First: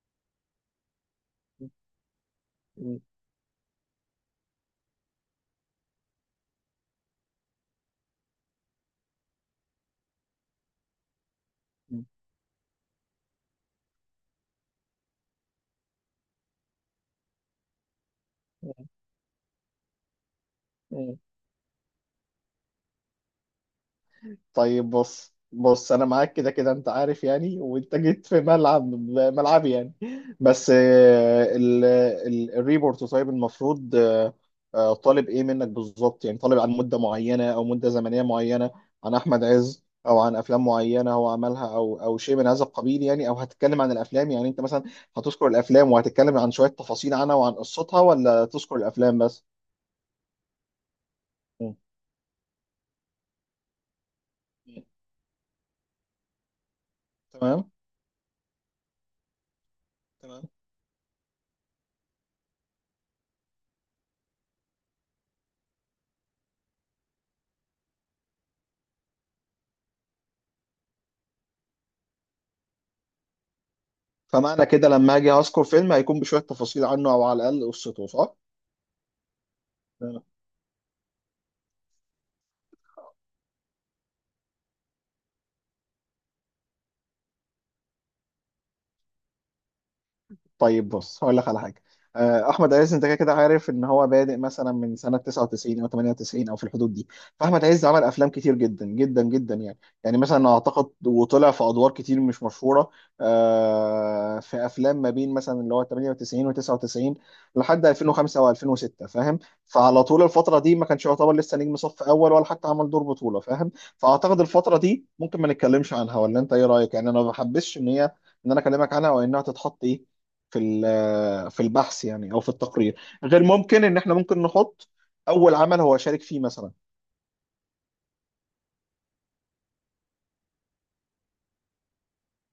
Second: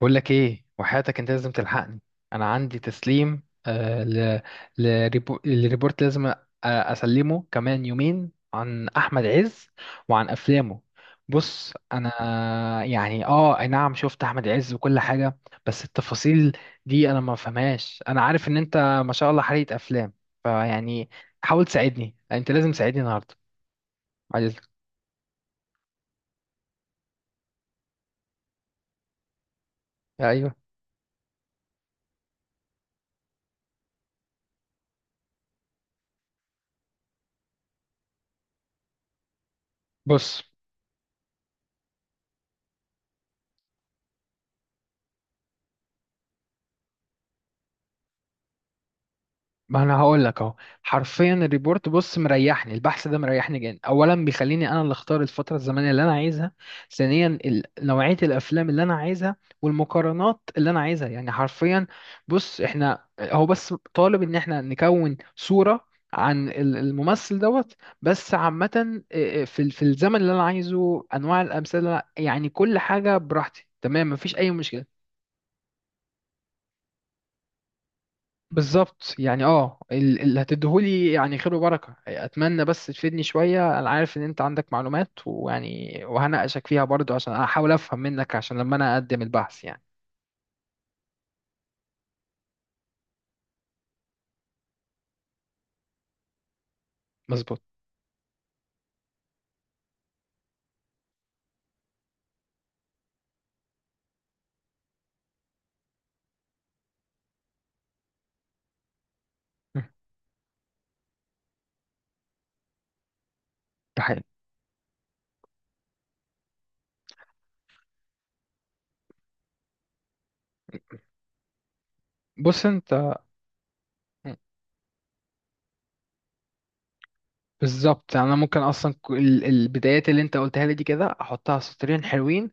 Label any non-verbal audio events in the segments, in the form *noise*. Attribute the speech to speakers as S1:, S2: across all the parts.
S1: بقول لك ايه وحياتك، انت لازم
S2: م-
S1: تلحقني. انا عندي تسليم ل... لريبو... لريبورت، لازم اسلمه كمان يومين عن احمد عز وعن افلامه. بص
S2: م-
S1: انا يعني اه اي نعم، شفت احمد عز وكل حاجه، بس التفاصيل دي انا ما فهمهاش. انا عارف ان انت ما شاء الله حريق افلام، فيعني
S2: م.
S1: حاول تساعدني، انت لازم تساعدني النهارده. عايز
S2: طيب، بص، انا معاك كده كده، انت عارف يعني، وانت جيت في ملعب ملعبي يعني.
S1: ايوه.
S2: بس الريبورت، طيب، المفروض طالب ايه منك بالظبط؟ يعني طالب عن مدة معينة او مدة زمنية معينة عن احمد عز، او عن
S1: بص
S2: افلام معينة هو عملها، او او شيء من هذا القبيل يعني، او هتتكلم عن الافلام؟ يعني انت مثلا هتذكر الافلام وهتتكلم عن شوية تفاصيل عنها وعن قصتها، ولا تذكر الافلام بس؟
S1: ما انا هقول لك اهو، حرفيا
S2: م.
S1: الريبورت بص مريحني، البحث ده مريحني جدا. اولا بيخليني انا اللي اختار الفتره الزمنيه اللي انا عايزها، ثانيا نوعيه الافلام اللي انا عايزها والمقارنات
S2: تمام.
S1: اللي انا عايزها، يعني حرفيا. بص احنا هو بس طالب ان احنا نكون صوره عن الممثل دوت بس، عامه إيه، في في الزمن اللي انا عايزه، انواع الامثله، يعني كل حاجه براحتي، تمام، مفيش اي
S2: فمعنى كده
S1: مشكله.
S2: لما اجي اذكر فيلم هيكون بشويه تفاصيل عنه او على الاقل قصته، صح؟
S1: بالظبط. يعني اه اللي هتديهولي يعني خير وبركة، اتمنى بس تفيدني شوية. انا عارف ان انت عندك معلومات، ويعني وهناقشك فيها برضو عشان احاول افهم منك، عشان لما انا اقدم البحث يعني.
S2: طيب بص، هقول لك على حاجه. احمد عز انت كده كده عارف ان هو بادئ مثلا من سنه 99 او 98 او في الحدود دي.
S1: مظبوط.
S2: فاحمد عز عمل افلام كتير جدا جدا جدا يعني، يعني مثلا اعتقد وطلع في ادوار كتير مش مشهوره. في افلام ما بين مثلا اللي هو 98 و99 لحد 2005 و2006، فاهم؟
S1: م.
S2: فعلى طول الفتره دي ما كانش يعتبر لسه نجم صف اول ولا حتى عمل دور بطوله، فاهم؟
S1: ده حقيقي.
S2: فاعتقد الفتره دي ممكن ما نتكلمش عنها، ولا انت ايه رايك؟ يعني انا ما بحبش ان هي، ان انا اكلمك عنها وانها تتحط ايه في البحث يعني او في
S1: بص
S2: التقرير.
S1: انت.
S2: غير ممكن ان احنا
S1: م.
S2: ممكن نحط اول عمل هو شارك فيه مثلا.
S1: بالظبط. يعني انا ممكن اصلا البدايات اللي انت قلتها لي دي كده احطها سطرين حلوين،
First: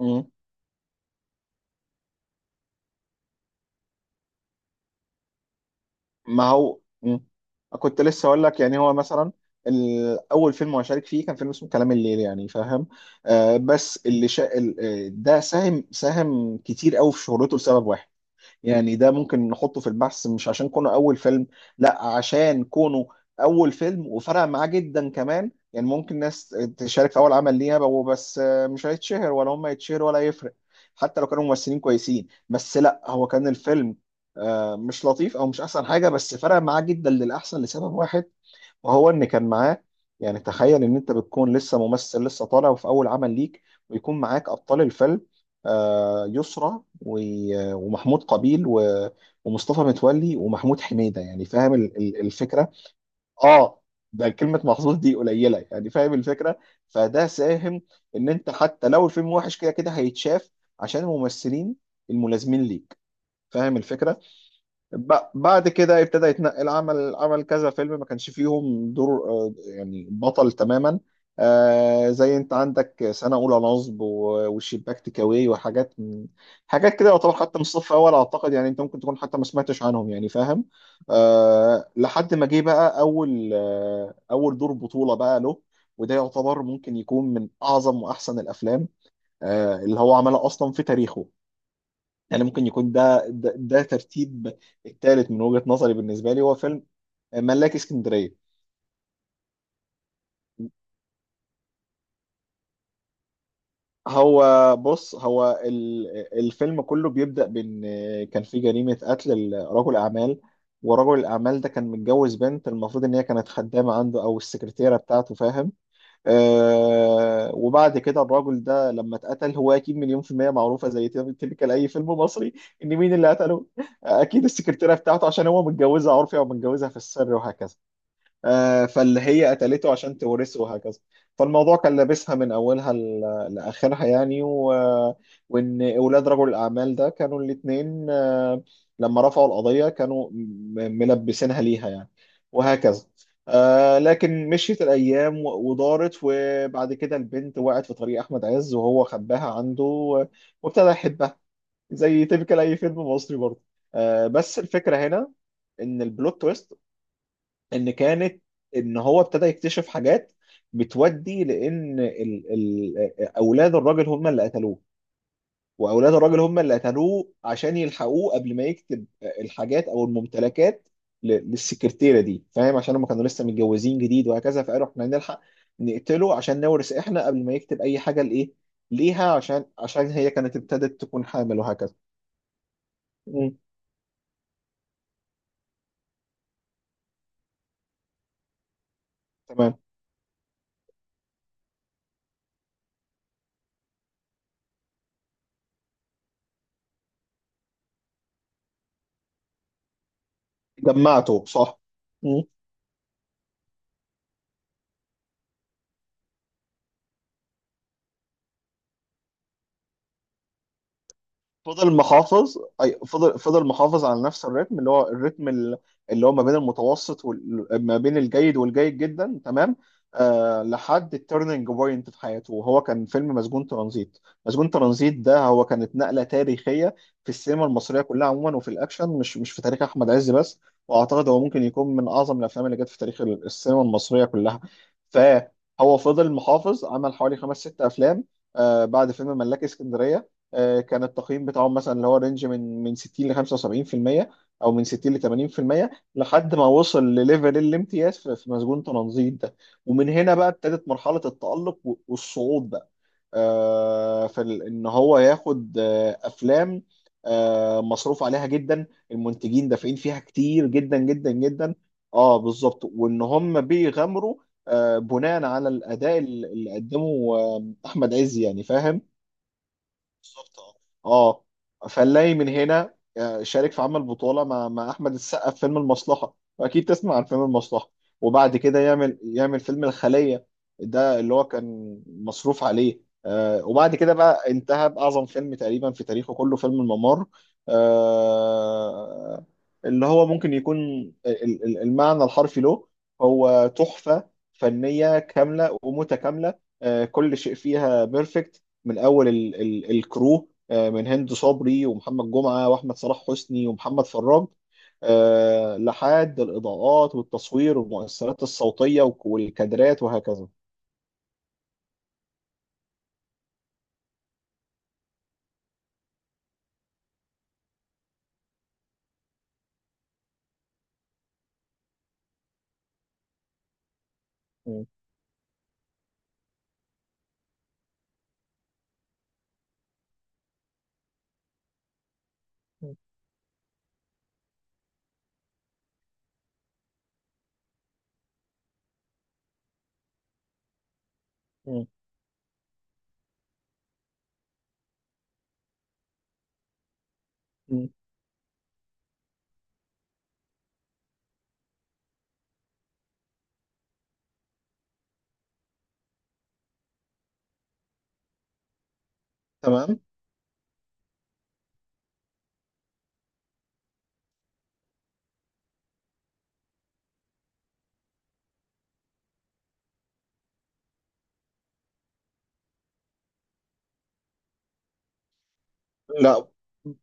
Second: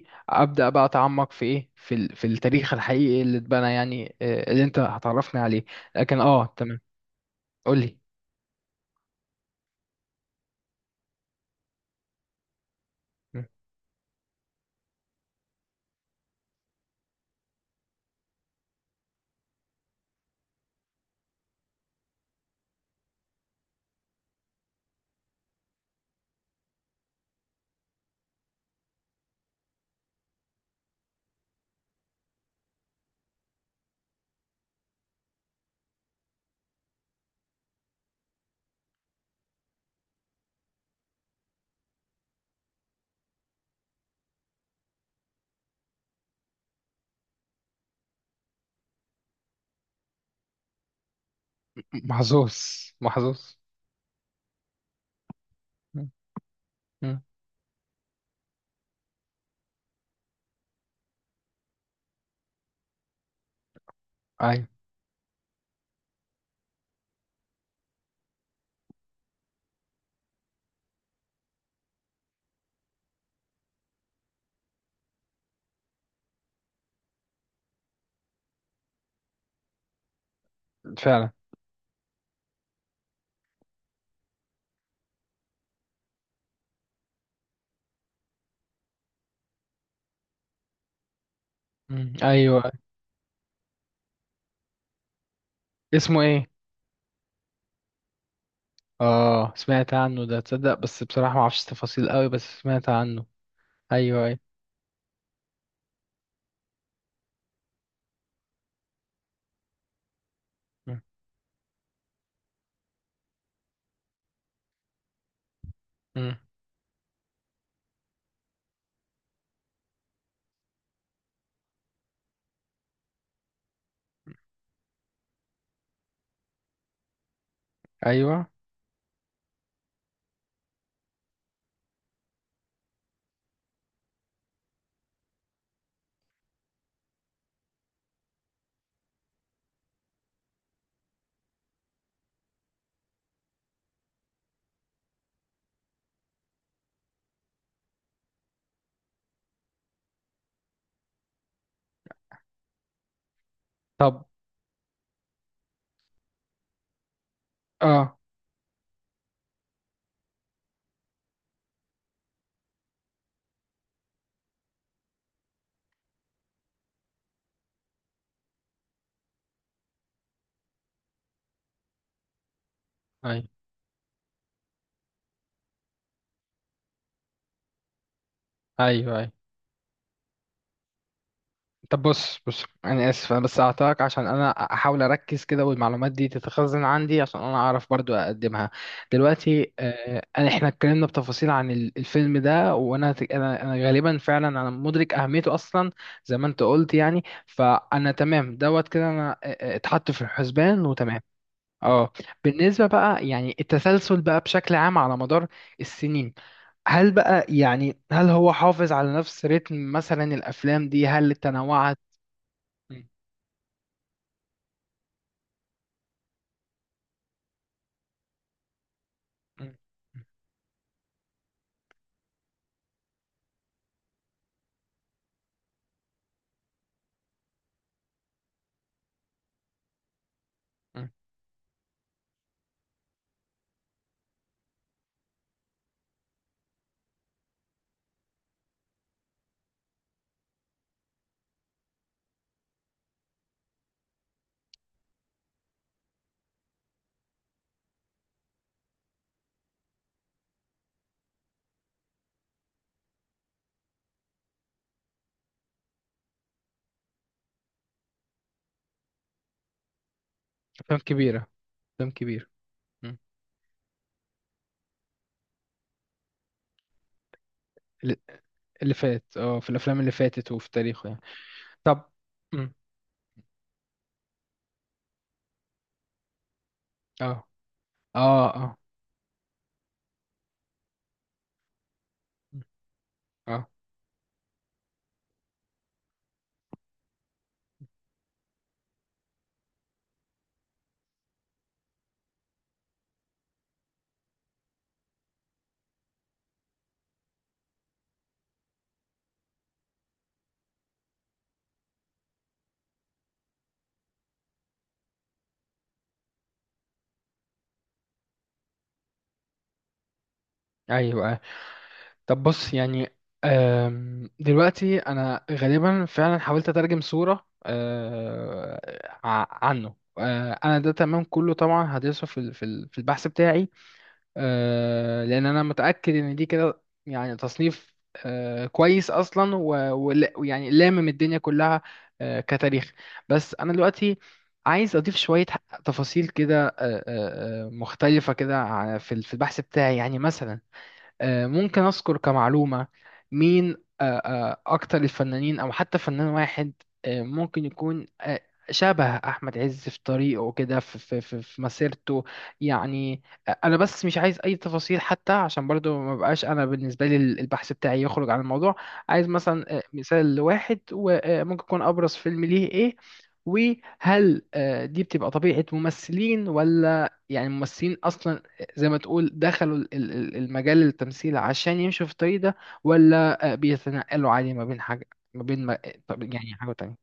S2: مم.
S1: بقى اتعمق في ايه، في في التاريخ الحقيقي اللي اتبنى، يعني آه، اللي انت هتعرفني عليه. لكن
S2: ما
S1: اه
S2: هو
S1: تمام.
S2: مم.
S1: قول لي.
S2: كنت لسه اقول لك. يعني هو مثلا اول فيلم هو شارك فيه كان فيلم اسمه كلام الليل، يعني فاهم؟
S1: م.
S2: آه بس اللي شا... ال- آه، ده ساهم ساهم كتير قوي في شهرته لسبب واحد. يعني ده ممكن نحطه في البحث، مش عشان كونه اول فيلم، لا عشان كونه اول فيلم وفرق معاه جدا كمان. يعني ممكن ناس تشارك في اول عمل ليها بقوا بس مش هيتشهر ولا هم يتشهروا ولا يفرق، حتى لو كانوا ممثلين كويسين. بس لا، هو كان الفيلم مش لطيف او مش احسن حاجه، بس فرق معاه جدا للاحسن لسبب واحد، وهو ان كان معاه. يعني تخيل ان انت بتكون لسه ممثل لسه طالع وفي اول عمل ليك، ويكون معاك ابطال الفيلم يسرى ومحمود قابيل ومصطفى متولي ومحمود حميدة، يعني فاهم
S1: محظوظ،
S2: الفكرة؟
S1: محظوظ.
S2: اه، ده كلمة محظوظ دي قليلة، يعني
S1: مم.
S2: فاهم الفكرة؟
S1: مم.
S2: فده ساهم ان انت حتى لو الفيلم وحش كده كده هيتشاف، عشان الممثلين الملازمين ليك، فاهم الفكرة؟
S1: ايوه.
S2: بعد كده ابتدى يتنقل، عمل كذا فيلم ما كانش فيهم دور يعني بطل تماما. زي انت عندك سنة أولى نصب والشباك تكاوي وحاجات حاجات كده، يعتبر حتى من الصف الأول، أعتقد. يعني أنت ممكن تكون حتى ما سمعتش عنهم، يعني فاهم؟
S1: فعلا.
S2: لحد ما جه بقى أول أول دور بطولة بقى له، وده يعتبر ممكن يكون من أعظم وأحسن الأفلام اللي هو عملها أصلا في تاريخه.
S1: مم.
S2: يعني ممكن
S1: ايوه.
S2: يكون ده ده ترتيب الثالث من وجهة نظري.
S1: اسمه
S2: بالنسبة لي
S1: ايه؟
S2: هو فيلم ملاك اسكندرية.
S1: اه سمعت عنه ده، تصدق بس بصراحة ما اعرفش تفاصيل قوي، بس سمعت عنه. ايوه، ايوه.
S2: هو بص، هو الفيلم كله بيبدأ بإن كان في جريمة قتل رجل أعمال،
S1: مم.
S2: ورجل الأعمال ده كان متجوز بنت، المفروض إن هي كانت خدامة عنده أو السكرتيرة بتاعته، فاهم؟
S1: مم.
S2: آه، وبعد كده الراجل ده لما اتقتل، هو أكيد مليون في المية معروفة زي تلك أي فيلم مصري، إن مين اللي قتله؟ أكيد السكرتيرة بتاعته، عشان هو متجوزها عرفي أو متجوزها في السر وهكذا.
S1: ايوه.
S2: فاللي هي قتلته عشان تورثه وهكذا. فالموضوع كان لابسها من اولها لاخرها يعني وان اولاد رجل الاعمال ده كانوا الاثنين لما رفعوا القضيه كانوا ملبسينها ليها يعني، وهكذا. آه، لكن مشيت الايام ودارت، وبعد كده البنت وقعت في طريق احمد عز، وهو خباها عنده وابتدى يحبها، زي تبكي اي فيلم مصري برضه. آه،
S1: طب.
S2: بس الفكره هنا ان البلوت تويست ان
S1: اه.
S2: كانت، ان هو ابتدى يكتشف حاجات بتودي لان ال ال اولاد الراجل هم اللي قتلوه. واولاد الراجل هم اللي قتلوه عشان يلحقوه قبل ما يكتب الحاجات او الممتلكات للسكرتيره دي، فاهم؟ عشان هم كانوا لسه
S1: ايوه،
S2: متجوزين جديد وهكذا، فقالوا احنا نلحق نقتله عشان نورث احنا قبل ما يكتب اي حاجه لايه
S1: ايوه،
S2: ليها،
S1: ايوه.
S2: عشان هي كانت ابتدت تكون حامل وهكذا.
S1: طب بص بص، انا اسف، انا
S2: مم.
S1: بس هقطعك عشان انا احاول اركز كده والمعلومات دي تتخزن عندي، عشان انا اعرف برضو اقدمها دلوقتي.
S2: تمام.
S1: آه، انا احنا اتكلمنا بتفاصيل عن الفيلم ده، وانا انا غالبا فعلا انا مدرك اهميته اصلا، زي ما انت قلت يعني. فانا تمام دوت كده، انا آه، آه، اتحط في الحسبان، وتمام.
S2: جمعته صح.
S1: اه. بالنسبة بقى يعني التسلسل بقى بشكل عام على مدار السنين، هل بقى يعني هل هو حافظ على نفس رتم مثلا؟ الأفلام دي هل
S2: فضل
S1: تنوعت؟
S2: محافظ، اي
S1: مم.
S2: فضل، محافظ على نفس الريتم، اللي هو اللي هو ما بين المتوسط ما بين الجيد والجيد جدا،
S1: مم.
S2: تمام. آه، لحد التيرنينج بوينت في حياته، وهو كان فيلم مسجون ترانزيت. مسجون ترانزيت ده هو كانت نقلة تاريخية في السينما المصرية كلها عموما، وفي الاكشن، مش في تاريخ احمد عز بس.
S1: مم.
S2: واعتقد هو ممكن يكون من اعظم الافلام اللي جت في تاريخ السينما المصرية كلها. فهو فضل محافظ، عمل حوالي خمس ست افلام بعد فيلم ملاك اسكندرية. كان التقييم بتاعهم مثلا اللي هو رينج من 60 ل 75%، او من 60 ل 80%، لحد ما وصل لليفل الامتياز في في مسجون تنظيم ده. ومن هنا بقى ابتدت مرحلة التألق والصعود بقى. ان هو ياخد افلام مصروف عليها جدا، المنتجين دافعين فيها كتير جدا
S1: أفلام
S2: جدا
S1: كبيرة،
S2: جدا.
S1: أفلام
S2: اه
S1: كبيرة.
S2: بالظبط،
S1: مم.
S2: وان هم بيغامروا بناء على الاداء اللي قدمه احمد
S1: اللي
S2: عز، يعني
S1: اللي
S2: فاهم؟
S1: فات، اه في الأفلام اللي فاتت
S2: بالظبط،
S1: وفي تاريخه يعني.
S2: اه، اه.
S1: طب.
S2: فنلاقي من
S1: مم.
S2: هنا شارك في عمل بطولة مع أحمد السقا في فيلم المصلحة، وأكيد تسمع عن فيلم
S1: اه،
S2: المصلحة.
S1: اه،
S2: وبعد
S1: اه.
S2: كده يعمل فيلم الخلية، ده اللي هو كان
S1: مم.
S2: مصروف عليه
S1: اه.
S2: وبعد كده بقى انتهى بأعظم فيلم تقريبا في تاريخه كله، فيلم الممر. آه، اللي هو ممكن يكون المعنى الحرفي له هو تحفة فنية كاملة ومتكاملة. كل شيء فيها بيرفكت، من اول ال ال الكرو من هند صبري ومحمد جمعه واحمد صلاح حسني ومحمد فراج، لحد الاضاءات والتصوير والمؤثرات الصوتيه والكادرات وهكذا.
S1: أيوه آه. طب بص يعني، آم، دلوقتي أنا غالبا فعلا حاولت أترجم صورة آه، عنه. آه، أنا ده تمام كله، طبعا هدرسه في في البحث بتاعي.
S2: م.
S1: آه، لان انا متاكد ان دي كده يعني تصنيف آه، كويس اصلا ويعني لامم الدنيا كلها آه، كتاريخ. بس انا دلوقتي عايز اضيف شويه تفاصيل كده آه، آه، آه، مختلفه كده في في البحث بتاعي، يعني مثلا آه، ممكن
S2: م.
S1: أذكر كمعلومة مين آه، آه، أكتر الفنانين أو حتى فنان واحد آه، ممكن
S2: م.
S1: يكون آه، شبه أحمد عز في طريقه كده في مسيرته. يعني آه، أنا بس مش عايز أي تفاصيل حتى، عشان برضو ما بقاش أنا بالنسبة لي البحث بتاعي يخرج عن الموضوع. عايز مثلا آه،
S2: تمام.
S1: مثال لواحد، وممكن يكون أبرز فيلم ليه إيه؟ وهل آه، دي بتبقى طبيعة ممثلين ولا يعني ممثلين أصلا زي ما تقول دخلوا المجال التمثيل عشان يمشوا في الطريق ده؟ ولا آه، بيتنقلوا عادي ما بين حاجة ما بين ما... طب
S2: لا،
S1: يعني حاجة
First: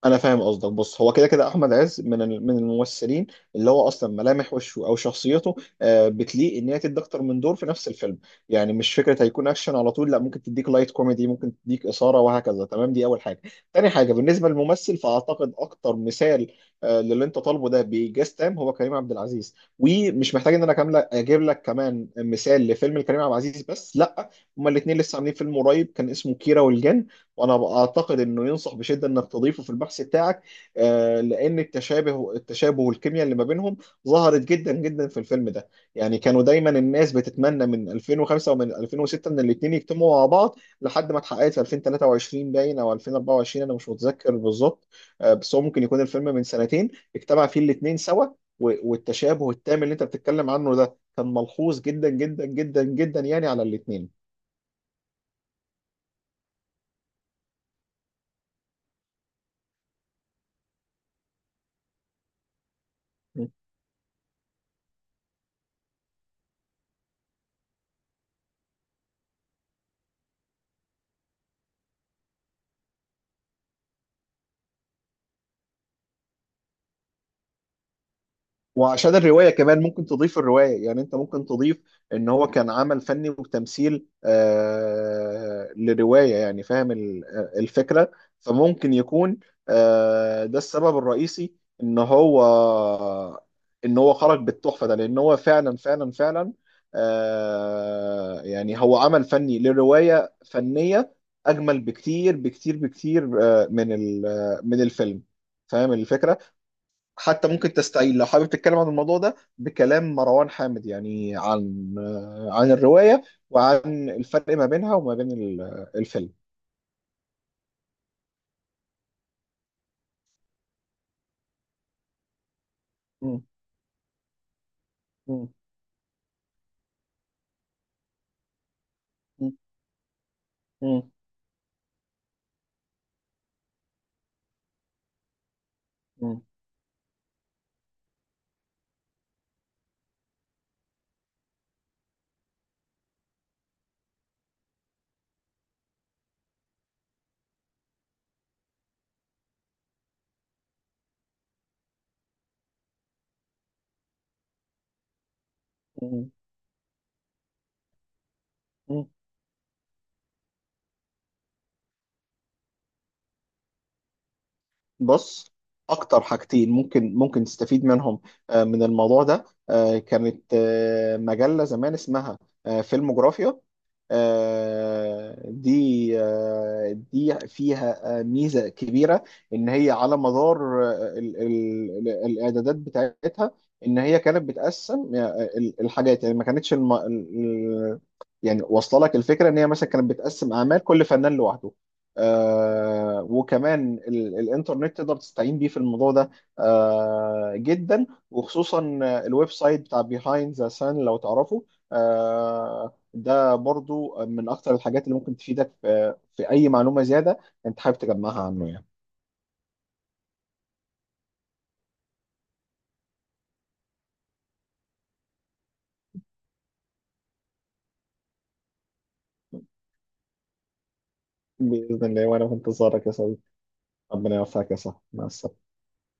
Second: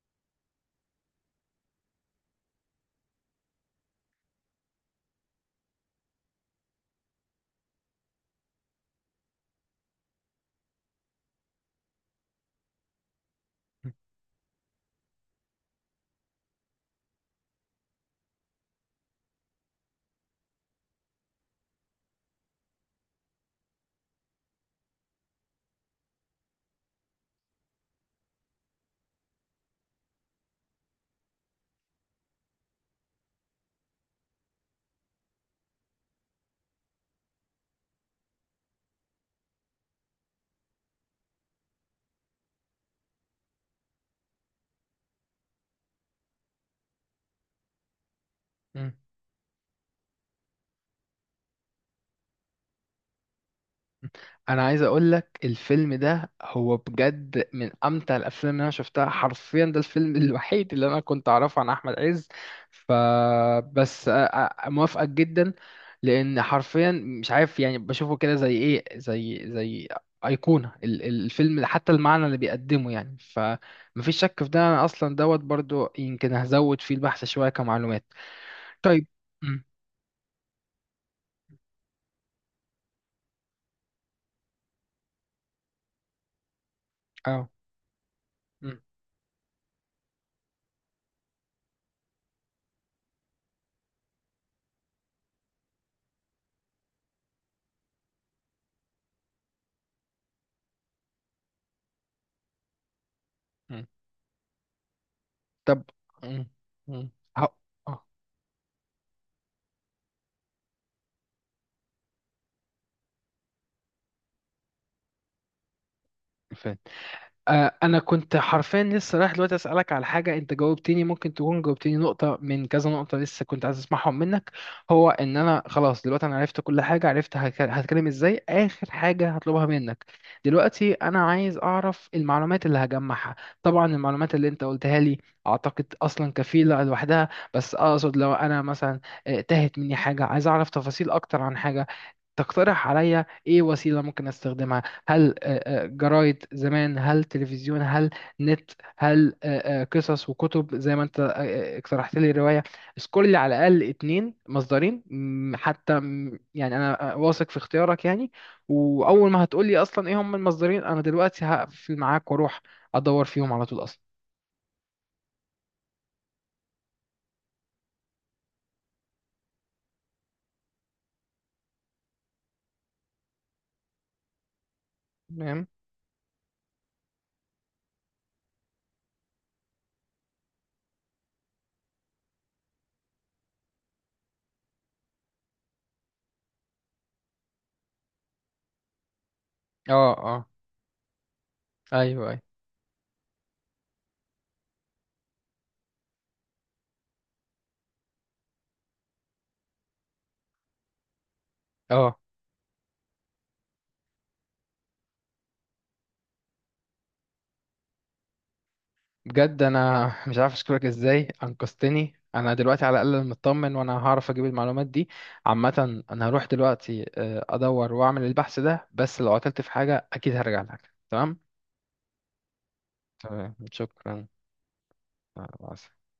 S2: انا فاهم قصدك. بص، هو كده كده احمد عز من من الممثلين اللي هو اصلا ملامح وشه او شخصيته بتليق ان هي تدي اكتر من دور في نفس الفيلم. يعني مش فكره هيكون اكشن على طول، لا، ممكن تديك لايت كوميدي، ممكن تديك اثاره وهكذا، تمام. دي اول حاجه. تاني حاجه بالنسبه للممثل، فاعتقد اكتر مثال للي انت طالبه ده بإيجاز تام هو كريم عبد العزيز، ومش محتاج ان انا كامله اجيب لك كمان مثال لفيلم لكريم عبد العزيز، بس لا، هما الاثنين لسه عاملين فيلم قريب كان اسمه كيرة والجن، وانا اعتقد انه ينصح بشده انك تضيفه في البحث بتاعك. لان التشابه، والكيمياء اللي ما بينهم ظهرت جدا جدا في الفيلم ده. يعني كانوا دايما الناس بتتمنى من 2005 ومن 2006 ان الاثنين يجتمعوا مع بعض، لحد ما اتحققت في 2023 باين او 2024، انا مش متذكر بالظبط. بس هو ممكن يكون الفيلم من سنتين اجتمع فيه الاثنين سوا،
S1: تانية.
S2: والتشابه التام اللي انت بتتكلم عنه ده كان ملحوظ جدا جدا جدا جدا، يعني على الاثنين.
S1: انا عايز اقول لك الفيلم ده هو بجد من امتع الافلام اللي انا شفتها حرفيا، ده الفيلم *laughs* الوحيد اللي انا كنت اعرفه عن احمد عز، فبس موافقك جدا، لان حرفيا مش عارف يعني بشوفه كده زي ايه، زي ايقونه الفيلم، حتى المعنى اللي بيقدمه يعني. فمفيش شك في ده، انا اصلا دوت برضو يمكن هزود فيه البحث شويه كمعلومات. طيب.
S2: وعشان الرواية
S1: امم.
S2: كمان ممكن تضيف الرواية، يعني انت ممكن تضيف ان هو كان عمل فني وتمثيل لرواية، يعني فاهم
S1: اه.
S2: الفكرة؟
S1: امم.
S2: فممكن يكون ده السبب الرئيسي ان هو، ان هو خرج بالتحفة ده، لان هو فعلا فعلا فعلا يعني هو عمل فني لرواية فنية اجمل بكتير بكتير بكتير آه
S1: أمم.
S2: من ال- آه، من الفيلم،
S1: طب.
S2: فاهم الفكرة؟
S1: امم. امم. أهو.
S2: حتى ممكن تستعيل لو حابب تتكلم عن الموضوع ده بكلام مروان حامد، يعني عن عن الرواية وعن الفرق ما بينها وما بين الفيلم.
S1: آه. آه، انا كنت حرفيا لسه رايح دلوقتي اسالك على حاجه، انت جاوبتني، ممكن تكون جاوبتني نقطه من كذا نقطه
S2: مم.
S1: لسه كنت عايز اسمعهم منك. هو ان
S2: مم.
S1: انا خلاص دلوقتي انا عرفت كل حاجه، عرفت هتكلم ازاي. اخر حاجه هطلبها منك دلوقتي،
S2: مم.
S1: انا عايز اعرف المعلومات اللي هجمعها. طبعا المعلومات اللي انت قلتها لي اعتقد اصلا
S2: مم.
S1: كفيله لوحدها، بس اقصد لو انا مثلا آه، تاهت مني حاجه، عايز اعرف تفاصيل اكتر عن حاجه، تقترح عليا ايه وسيله ممكن استخدمها؟ هل آه، آه، جرايد زمان، هل تلفزيون، هل نت، هل آه، آه، قصص وكتب زي ما انت آه، آه، اقترحت لي رواية؟ سكول على الأقل اتنين مصدرين مم، حتى
S2: مم.
S1: مم، يعني أنا آه، واثق في اختيارك يعني.
S2: مم.
S1: وأول ما هتقول لي أصلا إيه هم المصدرين، أنا دلوقتي هقفل معاك وأروح أدور فيهم على طول أصلا.
S2: بص، اكتر حاجتين ممكن تستفيد منهم من الموضوع ده كانت مجلة زمان اسمها فيلم جغرافيا.
S1: تمام.
S2: دي دي فيها ميزة كبيرة، إن هي على مدار الإعدادات بتاعتها، إن هي كانت بتقسم الحاجات، يعني ما كانتش يعني واصلة لك الفكرة، إن هي مثلا
S1: اه،
S2: كانت
S1: اه.
S2: بتقسم أعمال كل فنان لوحده.
S1: ايوه، ايوه.
S2: آه، وكمان الانترنت تقدر تستعين بيه في الموضوع ده، آه جدا. وخصوصا الويب سايت بتاع بيهايند ذا سان لو تعرفه.
S1: اه.
S2: آه، ده برضو من اكتر الحاجات اللي ممكن تفيدك في اي معلومة زيادة انت حابب تجمعها عنه يعني.
S1: بجد انا مش عارف اشكرك ازاي، انقذتني. انا دلوقتي على الاقل مطمن وانا هعرف اجيب المعلومات دي. عامه انا هروح دلوقتي آه، ادور واعمل البحث ده، بس لو عطلت في حاجه اكيد هرجع لك. تمام.
S2: بإذن الله، وانا في انتظارك يا صديقي.
S1: تمام، شكرا.
S2: ربنا يوفقك يا صاحبي، مع
S1: مع
S2: السلامة.
S1: السلامة.